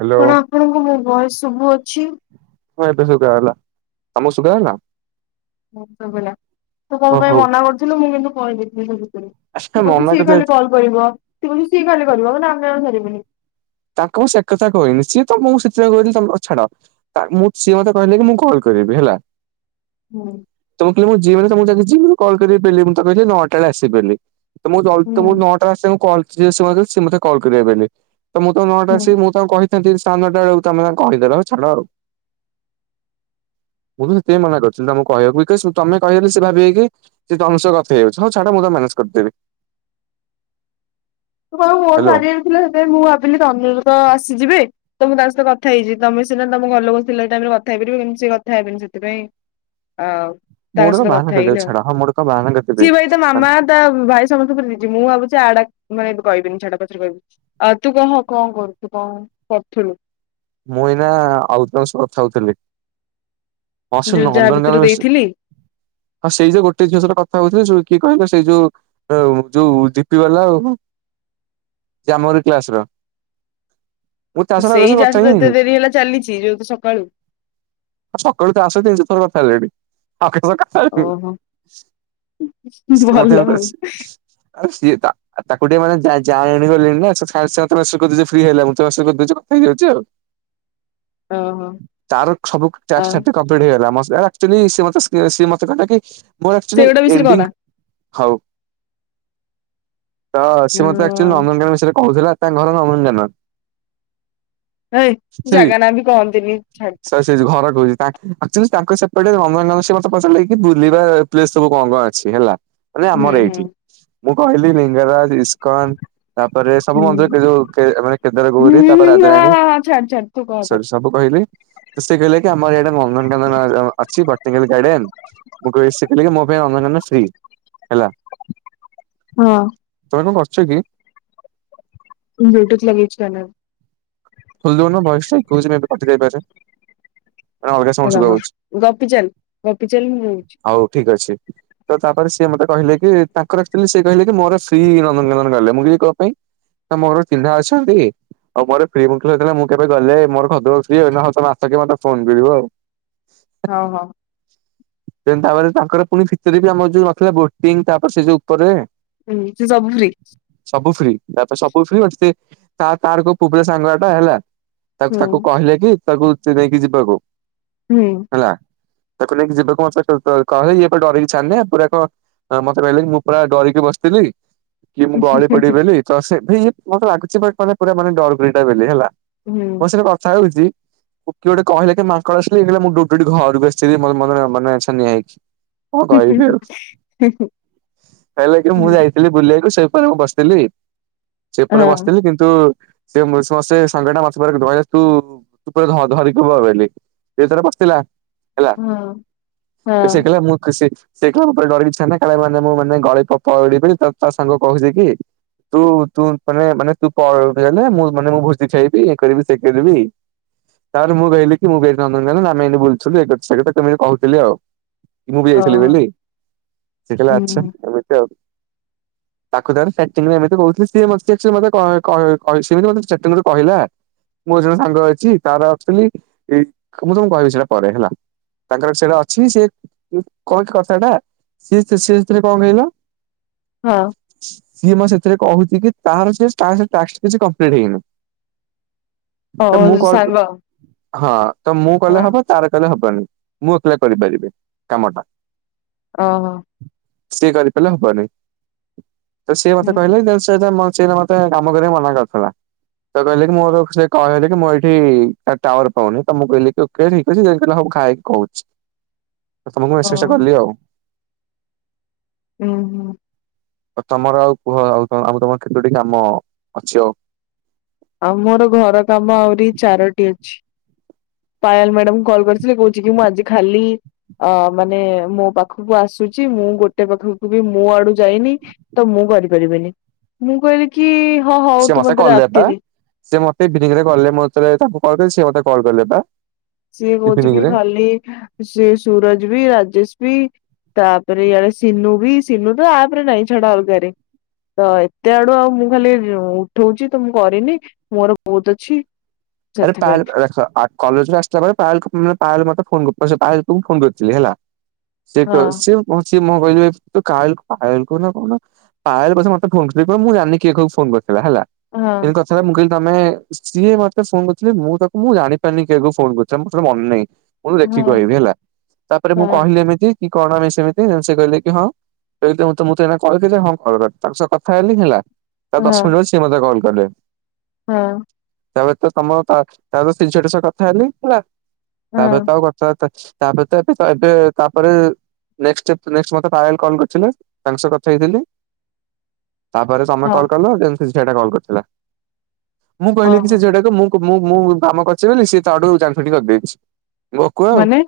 Hello କଣ ଆପଣଙ୍କୁ ମୋ ଭୟସ ଶୁଭୁ ଅଛି? ହଁ ଏବେ ଶୁଭା ଗଲା ତମକୁ ଶୁଭା ଗଲା? ସୁଵିଲା। ତୁ କଣ ଓ ପାଇଁ ହଉ। ମନା କରୁଥିଲୁ ମୁଁ କିନ୍ତୁ କହିଦେଇଥିଲି ସେ ଭିତରେ ଆଚ୍ଛା ସେ କହୁଛି ମନା କରିଦେ ସିଏ ଖାଲି କରିବ [unintelligible] ତାଙ୍କୁ ମୁଁ ସେ କଥା କହିହନି ସିଏ ତମ ମୁଁ ସେଥିରେଳେ କହିଲି ତମେ ଛାଡ। ମୁଁ ସିଏ ମୋତେ କହିଲେ କି ମୁଁ କଲ୍ କରିବି ହେଲା। ହୁଁ ତମେ କିଲ ମୁଁ ଯି ମାନକୁ ଯକି ମ କଲ କରିାରଲି ମୁଁ କିଲି ନଅଟା ବଳେ ଆସିବି ବୋଲି। ତ ମୁ ଜି ହୁଁ ତ ନଅଟା ଆସ ମତେ କଲ୍ କରିବେ ବୋଲି କହିଲେ। ତ ମୁଁ ତ ନଅଟା ଆସିବି ହୁଁ ମୁଁ ତାଙ୍କୁ କହିଥାନ୍ତି ସାଢେ ନଅଟା ବେଳକୁ ତମେ ତାଙ୍କୁ କହିଦେଲ ଛାଡ ଆଉ। [inaudible] ମୁଁ ତ ସେତେ ମନା କରିଥିଲି ତମକୁ କହିବାକୁ କି ତମେ କହିଦେଲେ ସେ ଭାବିବେ କି ସେ ତମ ସହ ଗପିବେ ହଉ ଛାଡ ମୁଁ ତ ମାନେଜ କରିଦବି। [inaudible] ତୁ କଣ ମୋର ହ୍ୟାଲୋ। ସାରିବାର ଥିଲା ସେଥିପାଇଁ ମୁଁ ଭାବିଲି ତନ୍ଦୁର ତ ଆସିଯିବେ। ତ ମୁଁ ତା ସହିତ କଥା ହେଇଛି ତମେ ସିନା ତମ ଘର ଲୋକ ଥିଲା ଟାଇମ କଥା ହେଇପାରିବନି କେମିତି କଥା ହେବନି ସେପାଇଁ ଆଉ ମୁଁ ତାଙ୍କ ଗୋଟେ କଣ ସହିତ ବାହାନା କଥା କରିଦେବି ହେଇନ ଆଉ ଛାଡ ହଁ ମୁଁ ଗୋଟେ କଣ ବାହାନା କରିଦେବି। ସିଏ ଭାଇ ତ ମାମା ତା ଭାଇ ସମସ୍ତଙ୍କ ଦଛି ମୁଁ ଭାବୁଛି ଆଡା ମାନେ କହିବିନି ଛାଡା ପଛରେ କହିବି ଆଉ ତୁ କହ କଣ କରୁଛୁ କଣ କରୁଥିଲୁ? ମୁଇନା ଆଉଟ୍ ହାଉସ କଥାହଉଥିଲି ଯୋଉ ଯାହା ଭିତରୁ ଦେଇଥିଲି [unintelligible] ଆଉ ସେଇ ଯୋଉ ଗୋଟେ ଝିଅ ସହ କଥା ହଉ ଯୋଉ କି କିଲେ ସେଇ ଯୋଉ ଆଉ ଯୋଉ ଦିପି ବାଲା ଆଉ। ଆମରୀ କ୍ଲାସ ର ମୁଁ ତା ସହ ସେଇ ଯାହା କଥା ହିଁ ଏତେ ହେଇନି। ଦେରି ହେଲା ଚାଲିଛି ଯୋଉ ସକାଳୁ। ସକାଳୁ ତ [unintelligible] ଓହୋ ସେ ମତେ ଭଲ ମ ହଉ ସିଏ ତା ଆଉ ତାକୁ ଟିକେ ମାନେ ଯାଣଣି ଗଲିଣି ନା ସାେତ ମା କରିଦଉଛି ଫ୍ରି ହେଲା ମୁଁ ମା କରିଦଉଛି କଥା ହେଇଯାଉଛି ଆଉ। ଓହୋ ତାର ସବୁ ଆଉ ଟାସ୍କ କମ୍ପ୍ଲିଟ ହେଇଗଲା। ମତେ ଆପ୍ ଚଲି ସେ ମତେ ସେ କହିଲା କି? ମୋର ଆପ୍ଚଲି ସେଗୁଡା ବିଷୟରେ କହନା। ଏଣ୍ଡିଙ୍ଗି ହଉ। ତ ସେ ମୋତେ ସେ ହଁ ଅମନ୍ୟ ବିଷୟରେ କହୁଥିଲା। ତା ଘରର ଅମନ୍ ନ୍ୟନ। ଏଇ, ସରି ଜାଗା ନାଁ ବି କହନ୍ତିନି? ଘର ଡୋରି। ତା ଆପ୍ଚଲି ତାଙ୍କର ସେପଟେ ର ନୁଆ ନୁଆ ସେ ମୋତେ କହୁଚନ୍ତି କି ବୁଲିବ - - ଏସବୁ କଁ କଁ ଅଛି ହେଲା। ମାନେ ହୁଁ ଆମର ହୁଁ। ଏଇଠି, ମୁଁ କହିଲି ଲିଙ୍ଗରାଜ ଇସ୍କନ ତାପରେ ସବୁ ହୁଁ ମନ୍ଦିର ଯୋଉ ମାନେ କେ କେଦାର ହୁଁ ଗୌରି ତାପରେ ହଁ ରାଜାରାଣୀ। ହଁ ହଁ ଛାଡ ଛାଡ଼ ତୁ କହ। ସ ତାକୁ। ସବୁ କହିବି। ତ ସେ କହିଲେ କି ଆମର ଏଆଡ଼େ ନନ୍ଦନକାନନ ଅ ଅଛି ବଟିଗାଲି ଗାର୍ଡେନ। ମୁ କହି ସେ କହିଲେ କି ମୋ ପାଇଁ ଅନ୍ଦାନନ ଶ୍ରୀ ହେଲା। ହଁ ତମେ କଂ କରୁଚ କି? ବୋଟଚ ଲାଗେଇଚି କାନରେ। ଖୋଲିଦଉନୁ ବୟସାଜାଇ [inaudible] ଦେଇ ପାରେ। ହ ରହ ଗୋପିଚାଲ ଗୋପିଚାଲ ମୁଁ ରହୁଚି। ହଉ ଠିକ୍ ଅଛି। ତ ତାପରେ ସିଏ ମତେ କହିଲେ କି ତାଙ୍କର ଆକ୍ଚୁଲି ସିଏ କହିଲେ କି ମୋର ଶ୍ରୀ ନନ୍ଦନକାନନ ଗଲେ, ମୁଁ କଁ ପାଇଁ? ତମ ଘର ଚିହ୍ନା ଅଛନ୍ତି। ଆଉ ମୋର [unintelligible] ହଉ, ହିଁ ଦେନ୍ ତାପରେ ତାଙ୍କର ଫୁଣି ଭିତେରେ ବି ଆମର ଯୋଉ ନଥିଲା ବୋଟିଂ। ତାପରେ ସେ ଯୋଉ ଉପରେ। ହିମିତି ସବୁ ଫ୍ରି। ସବୁ ଫ୍ରି ତାପରେ ସବୁ ଫ୍ରି ବାକି ତା ତାର କୋଉ ପୁଅ ପିଲା ସାଙ୍ଗ ଟାହେଲା। ତା ହୁଁ। ତାକୁ କହିଲେ କି ତାକୁ ଚିଡେଇ କି ଯିବାକୁ। ହୁଁ। ହେଲା, ତାକୁ ନେଇକି ଯିବାକୁ ମତେ ଟୋଟାଲ୍ କହିଲେ କି ଇଏ ଏପଟେ ଡରିକି ଛାନିଆଁ ପୁରା କଁ ହଁ, ମତେ କହିଲା କି ମୁଁ ପୁରା ଡରିକି ବସିଥିଲି। କି ମୁଁ ଗଳି ପଡ଼ିବି ହୁଁ ବୋଲି। ତ ସେବେ ଇଏ ମତେ ଲାଗୁଚି ବଟ ପରା ମାନେ ପୁରା ମାନେ ଡରୁକୁରୀ ବୋଲି ହେଲା। ମୋ ସାଙ୍ଗେରେ କଥା ହୋଉଚି। କିଏ ଗୋଟେ କହିଲା କି, ମାଙ୍କଡ଼ ଆସିଲା। ଇଏ କହିଲା ମୁଁ ଦୌଡିକି ଘରକୁ ଆସିଲି। ମୋର ମୋର ଏରା ମାନେ ଛାନିଆଁ ହେଇକି। କଣ କହିବି ହୁଁ ଆଉ। ହେଲେ କି ମୁଁ ହୁଁ ଯାଇ - - ଥିଲି ବୁଲିଆକୁ ସେ ପରା ମୁଁ ବସିଥିଲି। ସେପରେ ହଁ ବସିଥିଲି କିନ୍ତୁ ସେ ମୋର ସସ୍ ସେ ସାଙ୍ଗ ଟା ମତେ ପୁରା କି ଧଇଲା। ତୁ ତୁ ଧ ଧରିକି ବ ବେଲି। ସେ ଥରେ ବସିଥିଲା ହେଲା, ହଁ ହଁ ସେ କହିଲା ମୁଁ ସେ - - ସେ କହିଲା ମୁଁ ପୁରା ଡରିକି ଛାନିଆଁ କାଳେ ମାନେ ମୁଁ ମାନେ ଗଳି ପ ପ ପଡିବି ତ ତା ସାଙ୍ଗ କହୁଚି କି ତୁ ତୁ ମାନେ ମାନେ ତୁ ପଡ ଡିଲେ। ମୁଁ ମାନେ ମୁଁ ଭୋଜି ଖାଇବି। ଇଏ କରିବି। ସିଏ କରିବି। ତାପରେ ମୁଁ କହଲିି କି, ମୁଁ ବି ଏ ନନ୍ଦନକାନନ ଆମେ ଏମିତି ବୁଲୁଥିଲୁ ଇଏ କରୁଥିଲୁ ସେ କଥା ତମୁକୁ କହୁଥିଲି ଆଉ। ମୁଁ ବି ଯାଇଥିଲି ଓହୋ ବେଲି। ସେ କହିଲା ହୁଁ ଆଚ୍ଛା ଏମିତି ଆଉ। [unintelligible] କହିଛି ସେ ଏମିତି ମତେ ଷ୍ଟାର୍ଟିଂରୁ କହିଲା। ମୋର ଜଣ ସାଙ୍ଗ ଅଛି। ତାର ଆଚୁଏଲି ମୁଁ ତମକୁ କହିବି ସେଇଟା ପରେ ହେଲା। ତାଙ୍କର ସେଇଟା ଅଛି। ସେ ଏ କଣ କି କଥା ଟା? ସିଏ ସ୍ତ୍ରୀ ସିଏ ସ୍ତ୍ରୀ କଣ କହିଲ? ହଁ। ସିଏ ମତେ ସେଥିରେ କହୁଛି କି, ତାର ସେ ଟ୍ୟାକ୍ସ ଟ୍ୟାକ୍ସ କିଛି କ୍ୟାମ୍ପ୍ଲିଟ୍ ହେଇନି। ଅ ତ ମୁଁ କଲ୍ ସାଙ୍ଗ ହଁ। ତ ମୁଁ ହଁ କଲେ ହବ କି? ତାର କଲେ ହବନି। ମୁଁ ଏକେଲା କରି ପାରିବି। କାମ ଟା। ହଁ, ହଁ। ସିଏ କରି ପାରିଲେ ହବନି ତ ସିଏ ମତେ କହିଲା ଓହୋ କି? ସେଇଟା ମ ସେ ଏଇନା ମତେ କାମ କରିବାକୁ ମନା କରିଦେଲା। ତ କହିଲେ କି, ମୋର ସେ କହିଲେ କି, ମୁଁ ଏଇଠି ତା ଟାୱାର୍ ପାଉନି। ତ ମୁଁ କହିଲି ତୁ [unintelligible] ଉଁ ହୁଁ। ଆଉ ତମର ଆଉ କୁହ ଆଉ କଣ ଆଉ ତମର ଖେତୋଟି କାମ ଅଛି ଆଉ? ଆମର ଘର କାମ ଆହୁରି ଚାରୋଟି ଅଛି। ପାୟଲ୍ ମ୍ୟାଡ଼ାମ୍ କଲ୍ କରିଥିଲେ। କହୁଛି କି, ମୁଁ ଆଜି ଖାଲି ଅ ମାନେ ମୋ ପାଖକୁ ଆସୁଛି। ମୁଁ ଗୋଟେ ପାଖକୁ ବି ମୋ ଆଡୁ ଯାଇନି। ତ ମୁଁ କରି ପାରିବିନି। ମୁଁ କହିଲି କି, ହଁ ହଉ ସିଏ ତୁ ମତେ କଲେ ପା ରାତିରେ ସେ ମତେ ଇଭିନିଙ୍ଗ୍ କଲେ ମୁଁ ଥରେ ତାଙ୍କୁ କଲ୍ ଦେଲି ସେ ମତେ କଲ୍ ଦେଲେ ପା। ସିଏ କହୁଛି ଇଭିନିଂ କି ରେ ଖାଲି। ସେ ସୁରଜ ବି, ରାଜେଶ ବି, ତାପରେ ଇଆଡେ ସିନୁ ବି, ସିନୁ ତ ଆପ୍ ରେ ନାଇଁ। ଛାଡ଼ ଅଲଗରେ। ତ ଏତେ ଆଡୁ ଆଉ। ମୁଁ ଖାଲି ଓ ଉଠୋଉଛି ତ ମୁଁ କରିନି। ମୋର ବୋହୁତ୍ ଅଛି। ଆରେ ସେଥିପାଇଁ ପାଏଲ ଦେଖ କଲେଜରୁ ଆସିଲାବେଳେ ପାଏଲକୁ ଉଁ ପାଏଲ୍ମ ମତେ ଫୋନ ପାଏଲକୁ ମୁଁ ଫୋନ କରିଥିଲି ହେଲା। ହଁ [unintelligible] ପାଏଲ୍ ପଛେ ମତେ ଫୋନ କହିବ। ମୁଁ ଜାଣିନି କିଏ କାହାକୁ ଫୋନ୍ କରିଥିଲା ହେଲା। ହଁ ଏ କଥା ପା। ମୁଁ କହିଲି ତମେ ସିଏ ମତେ ଫୋନ କରଥିଲି ମୁଁ ତାକୁ ମୁଁ ଜାଣିପାରିନି କିକୁ ଫୋ କରିଥିଲି ମୋୋର ମନେ ନାହିଁ। ମୁଁ ହଁ ଲେଖିକି କହିବି ହେଲା ତାପରେ ମୁଁ ହଁ କହିଲି ଏମିତି କି କଣମେ ସେମିତି ସେ କହିଲେ କି ହଁ ତ ମୁଁତେ କଲ୍ ହଁ କ ତାଙ୍କ ସହ କଥା ହେଲିି ହେଲା ହଁ ଦଶ ମିନଟ ସିଏ ମତେ କଲ କଲେ। ହଁ। ତାପରେ ତ ତମ ତା ସେ ଝିଅଟା ସହ କଥା ହେଲି ହେଲା ହଁ ତାପରେ ତ ଆଉ ତାପରେ ତ ଏ ଏ ତାପରେ [unintelligible] ନେକଷ୍ଟ ନେକଷ୍ଟମତେପାଏଲ କଲ୍ କରିଥିଲେ ତାଙ୍କ ସହ କଥା ହେଇଥିଲି। ତାପରେ ତମେ ହଁ କଲ କଲ ଯେମିତି ସେ ଝିଅଟା କଲ୍ କରିଥିଲା ମୁଁ କହିଲି ଓହୋ ସେଇଟା ମୁଁ ମୁଁ ମୁଁ କାମ କରିଛି ବୋଲି ସିଏ ତାଠୁ ଯାଣିଫୁଟି କରିଦେଇଛି ବକୁଆ ଆଉ। ମାନେ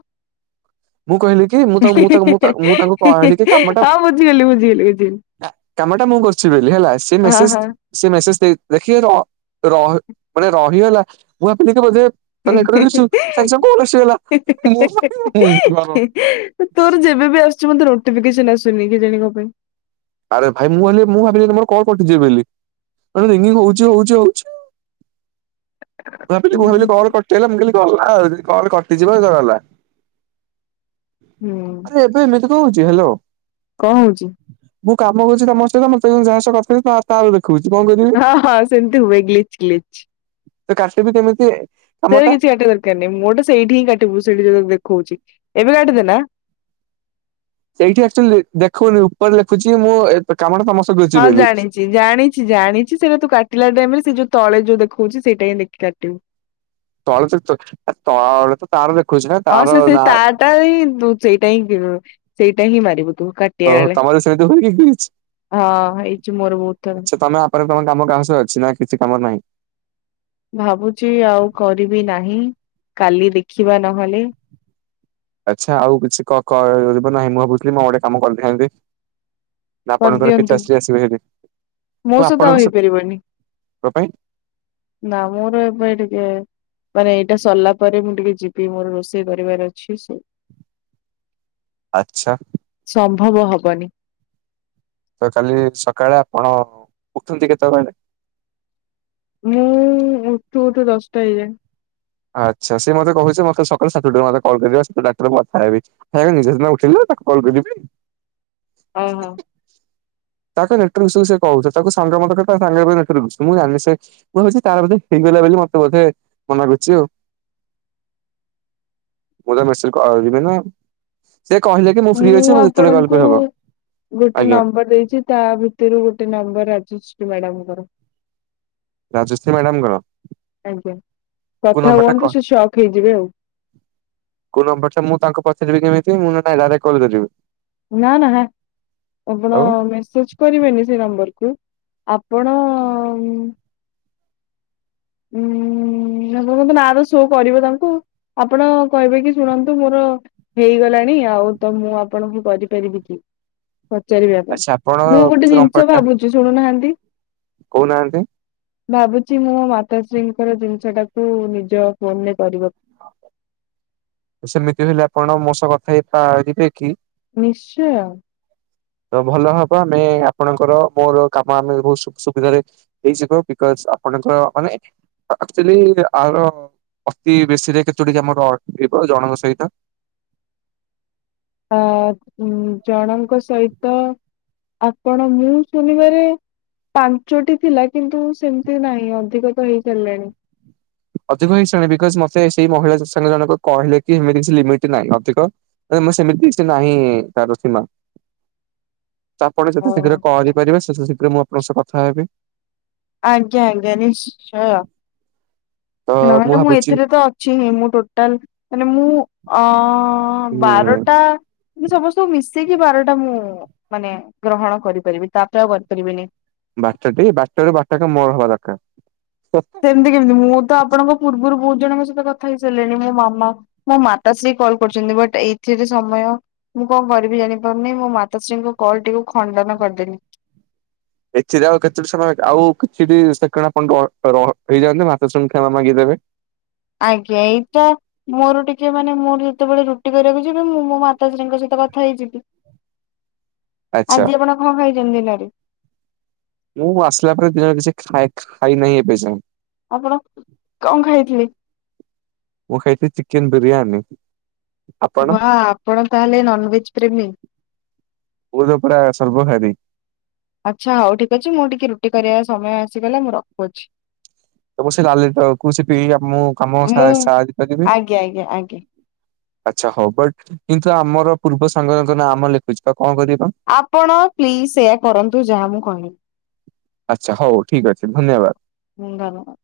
ମୁଁ କହିଲି କି ମୁଁ ତମୁଁ ତମୁଁ ତମୁଁ ତାଙ୍କୁ କହିଲି କି କାମଟା ହଁ ବୁଝିଗଲି ବୁଝିଗଲି ବୁଝିଗଲି କାମ ଟା ମୁଁ କରୁଛି ବୋଲି ହେଲା ସେ ହଁ ମେସେଜ ହଁ ସେ ମେସେଜ ଦେଇ ଦେଖ ର ମାନେ ରହିଗଲା ମୁଁ ଭାବି ଦେଖିବ ଯେ ତା ନକସୁ ତା କୋଲସଲା ମୁ ମୁ ଘର [unintelligible] କେବେ ବି ଆସୁ ବନ୍ଧୁ ନୋଟିଫିକେସନ ଆସୁନି କେଜାଣି କଣ ପାଇଁ। ଆରେ ଭାଇ ମୁଁାବି ମୁଁ ଭାବିଲି ମୋର କଣ କରିଛିିବ ବୋଲି। ରିଙ୍ଗ ହଉଛି ହଉଛି ହଉଛି ଆଉ ଭାବିଲି ମୁଁ ହୁଁ ଭାବିଲି କଲ୍ [unintelligible] ମୁଁ କଲଲି ଗଲା ଆଉ କଲ୍‌ କଟିଯିବ ଗଲା। ଆରେ ଏବେ ଏମିତି କଣ କହୁଛି ହ୍ୟାଲୋ। କଅଁ ହଉଛି? ମୁଁ କାମ କରୁଛି ତମ ସହିତ ମତେ ଯହା ସହ କଥା ହେଲେ କହୁଛି ଆ ତା ଖୁଚପ ମେରିକ୍। ହଁ ହଁ ସେମିତି ହୁଏ ଗ୍ଲିଚ୍ ଗ୍ଲିଚ୍। ତ କାଷି ବି କେମିତି ଏ? ସେ ଗୁରା କିଛି କାଟିବା ଦକାର ନାହିଁ ମୋଟେ ସେଇଠି ହିଁ କାଟିବୁ ସେଇଠି ଯଉ ଦେଖଉଛି। ଏବେ କାଟିଦେଲା। ସେଇଠି ଆଚୁଆଲି ଦେଖେଉନି ଉପରେ ଲେଖୁଛି ମୁଁ ଏ କାମ ଟା ସମସ୍ତ ହଁ ଜାଣିଛି। ଜାଣିଛି ଜାଣିଛି ସେଇଟା ତୁ କାଟିଲା ଟାଇମି ରେ ସେ ଯୋଉ ତଳେ ଯୋଉ ଦେଖଉଛି ସେଇଟା ହିଁ ଦେଖି କାଟିବୁ। ତଳେ ଚିକି ଚାକ ହେ ତଳେ ତ। ତାର ଦେଖେଉଛିନାଁ? ହଁ ସେଥିରେ ତାଟା ଇଁ ତୁ ସେଇଟା ହିଁ ବି। ସେଇଟା ହିଁ ମାରିବୁ ତୁ। କାଇଁ କିଏ ଓହୋ ଆଣେ। ତମର ସେମିତି ହୁଏ କି କିଛି ହଁ ହେଇଛି ମୋର ବହୁତୁ ଥର। ଉପରେ ରେ ତମ କାମ କାହା ସ ଅଛି ନା କିଛି କାମ ନାହିଁ? ଭାବୁଛି ଆଉ କରିବି ନାହିଁ। କାଲି ଦେଖିବା ନହେଲେ। ଆଚ୍ଛା ଆଉ କିଛିି କ କ ମାନେ ନାହିଁ ମୁଁ ଭାବୁଥିଲି ମୁଁ ଗୋଟେ କାମ କରିଥାନ୍ତି। ନା ଆପଣଙ୍କର କରିଦିଅନ୍ତୁ ପିଚା ଶ୍ରୀ ଆସିବେ ହେଲେ? ମୋ ସହିତ ଆଉ ହେଇପାରିବନି। ଙ୍କ ପାଇଁ ନାଁ ମୋର ଏବେ ଟିକେ ମାନେ ଏଇଟା ସଲା ପରେ ମୁଁ ଟିକେ ଯିବି ମୋର ରୋଷେଇ କରିବାର ଅଛି ସେ ଆଚ୍ଛା। ସମ୍ଭବ ହବନି। ତ କାଲି ସକାଳେ ଆପଣ। ଉଠନ୍ତି କେତେବେଳେ କହିଲେ? ମୁଁ ଉଠୁ ଉଠୁ ଦଶଟା ହେଇଯାଏ। ଆଚ୍ଛା ସେ ମତେ କହୁଛି ମତେ ସକାଳେ ସାତଠାରୁ ମତେ କଲ କରିବ ସେ ଡାକ୍ଟର ମଥା ହେବି। ହେ ନିଜେସେଦିନ ଉଠିଲି ତାକୁ କଲ ପେଲିଲି। ଓହୋ। ତା ତ ନେଟର ସେ ସ କହୁଛି ତାକୁ ସାଙ୍ଗମଙ୍ଗ ତ ତା ସାଙ୍ଗରେ ତ ଦେଖୁଥିଲୁ। ମୁଁ ଜାଣିନି ସେ ମୁଁ ଭାବୁଛି ତାର ବୋଧେ ସିଙ୍ଗେଲେ ବଲେ ମୋତେ ବୋଧେ ମନା କରୁଛି। ଜିଅ। ମୁଁ ତ ମେସେଜେ କରିବିନି। ସେ କହିଲେ ବି ମୁଁ ଆପଣଙ୍କୁ। ଗୋଟେ ଆଜ୍ଞା ନମ୍ବର ଦେଇଛି ତା ଭିତରୁ ଗୋଟେ ନମ୍ବର ରାଜଶ୍ରୀ ମ୍ୟାଡାମଙ୍କର। ରାଜସ୍ତ୍ରୀ ମ୍ୟାଡ଼ାମକଂର। ଆଜ୍ଞା। କଥା କ ହୁଅନ୍ତୁ ସେ ସକ୍ ହେଇଯିବେ ଆଉ। କୋଉ ନମ୍ବର ଟା ମୁଁ ତାଙ୍କୁ ପଚାରିବି କେମିତି ମୁଁ ନହେଲେ ତା ଜାଗାରେ କଲ କୁ ଯିବୁ। ନାଁ ନାଁ ହେଁ। ଆପଣ ଆଉ ମେସେଜ କରିବେ ନି ସେ ନମ୍ବର କୁ। ଆପଣ ଉୁଁ ମୁଁ କହୁଥିଲି ଆର ସୋ କରିବ ତାଙ୍କୁ। ଆପଣ କହିବେ କି ଶୁଣନ୍ତୁ ମୋର। ହେଇଗଲାଣି ଆଉ ତ ମୁଁ ଆପଣଙ୍କୁ କରିପାରିବି କି? ପଚାରିବା ପାଇଁ। ଆଚ୍ଛା ଆପଣ ମୁଁ ଗୋଟେ ଯୋଉ ଜିନିଷ ନମ୍ବରଟା ଭାବୁଛି ଶୁଣୁନାହାନ୍ତି? କହୁନାହାନ୍ତି? ଭାବୁଛି ମୋ ମାତାଶ୍ରୀଙ୍କର ଦିନଷ ଟାକୁ ନିଜ ଫୋନରେ କରିବାକୁ। ସେମିତି ହେଲେ ଆପଣ ମୋ ସହ କଥା ହେଇ ପାରିବେ କି? ନିଶ୍ଚୟ। ତ ଭଲ ହବ ଆମେ ଆପଣଙ୍କର ମୋର କାମ ଆମେ ବହୁତୁ ସୁ ସୁବିଧାରେ ହେଇଯିବ ବିକଜ ଆପଣଙ୍କର ମାନେ। ଆଚୁଆଲି ଆର ଅତି ବେଶୀ ଡିରେକେ ଚୁଡେକେ ମୋର। ଏଇପା ଜଣଙ୍କ ସହିତ। ଆ ଜଣଙ୍କ ସହିତ ଆପଣ ମୁଁ ଶୁଣିବାରେ ପାଞ୍ଚଟି ଥିଲା କିନ୍ତୁ ସେମିତି ନାହିଁ ଅଧିକ ତ ହେଇ ସାରିଲାଣି। ଅଧିକ ହେଇସାଇଲାଣି ବିକଜ ମତେ ସେଇ ମହିଳା ସାଙ୍ଗ ଜଣକ କହିଲେ ଏମିତି କିଛି ଲିମିଟ ନାହିଁ, ଅଧିକ ମୁଁ ସେମିତି କିଛି ନାହିଁ ତାର ସୀମା। ତାପରେ ଯେତେ ଓହୋ ଶୀଘ୍ର କହିପାରିବେ ସେତେ ଶୀଘ୍ର ମୁଁ ଆପଣଙ୍କ ସହ କଥା ହେବି। ଆଜ୍ଞା ଆଜ୍ଞା ନିଶ୍ଚୟ ତ ନହେଲେ ମୁଁ ଭାବୁଛି ଏଥିରେ ତ ଅଛି ମୁଁ ଟୋଟାଲ ମାନେ ମୁଁ ଅ ଉଁ ବାରଟା କି ସମସ୍ତଙ୍କୁ ମିଶେଇକି ବାରଟା ମୁଁ ମାନେ ଗ୍ରହଣ କରିପାରିବି ତା ପରେ ଆଉ କରିପାରିବିନି। ବାଟାଟି ବାଟା ରୁ ବାଟା ମୋର ହବା ଦରକାର। ସେମିତି କେମିତି ମୁଁ ତ ଆପଣଙ୍କ ପୂର୍ବରୁ ବହୁତ ଜଣଙ୍କ ସହିତ କଥା ହେଇସାରିଲିଣି ମୋ ମାମା ମୋ ମାତାଶ୍ରୀ କଲ୍ କରୁଛନ୍ତି, ବଟ୍ ଏଇଥିରେ ସମୟ ମୁଁ କଣ କରିବି ଜାଣିପାରୁନି ମୋ ମାତାଶ୍ରୀଙ୍କ କଲ ଟିକକୁ ଖଣ୍ଡନ କରିଦେଲି। ଏଥିରେ ଆଉ କେତେ ସମୟ ଆଉ କିଛି ବି ସେକେଣ୍ଡ ଆପଣ ର ର ରହି ରହିଯାନ୍ତୁ ମାତାଶ୍ରୀ ଙ୍କୁ କ୍ଷମା ମାଗିଦେବେ। ଆଜ୍ଞା ଏଇତ ମୋର ଟିକେ ମାନେ ମୁଁର ଯେତେବେଳେ ରୁଟି କରିବାକୁ ଯିବି ମୁଁ ମୋ ମାତାଶ୍ରୀଙ୍କ ସହିତ କଥା ହେଇଯିବି। ଆଚ୍ଛା ଆଜି ଆପଣ କଣ ଖାଇଛନ୍ତି ଦିନରେ? ମୁଁ ଆସିଲା ପରେ ଦିନ ଜଣ କିଛି ଖା ଖାଇ ଖାଇ ନାହିଁ ଏବେ ଯାଏଁ। ଆପଣ କଣ ଖାଇଥିଲେ? ମୁଁ ଖାଇଥିଲି ଚିକେନ ବିିରିୟାନୀ। ବା ଆପଣ ତାହେଲେ ନନଭେଜ ପ୍ରେମୀ। [unintelligible] ପୁରା ସର୍ବହାରୀ। ଆଚ୍ଛା ହଉ ଠିକ ଅଛି ମୁଁ ଟିକେ ରୁଟି କରିବା ସମୟ ଆସିଗଲେ ମୁଁ ରଖୁଅଛି। [unintelligible] ତାକୁ ଛିପିଇ ମୁଁ କାମ ସା ମୁଁ ସା ସାରିପାରିବି। ଆଜ୍ଞା ଆଜ୍ଞା ଆଜ୍ଞା। ଆଚ୍ଛା ହଉ ବଟ କିନ୍ତୁ ଆମର ପୂର୍ବ ସାଙ୍ଗଙ୍କ ନାଁ ଆମ ଲେଖୁଛି ବା କଣ କରିବା? ଆପଣ ପ୍ଲିଜ ସେଇୟା କରନ୍ତୁ ଯାହା ମୁଁ କହିବି। ଆଚ୍ଛା ହଉ ଠିକ ଅଛି ଧନ୍ୟବାଦ। ହୁଁ।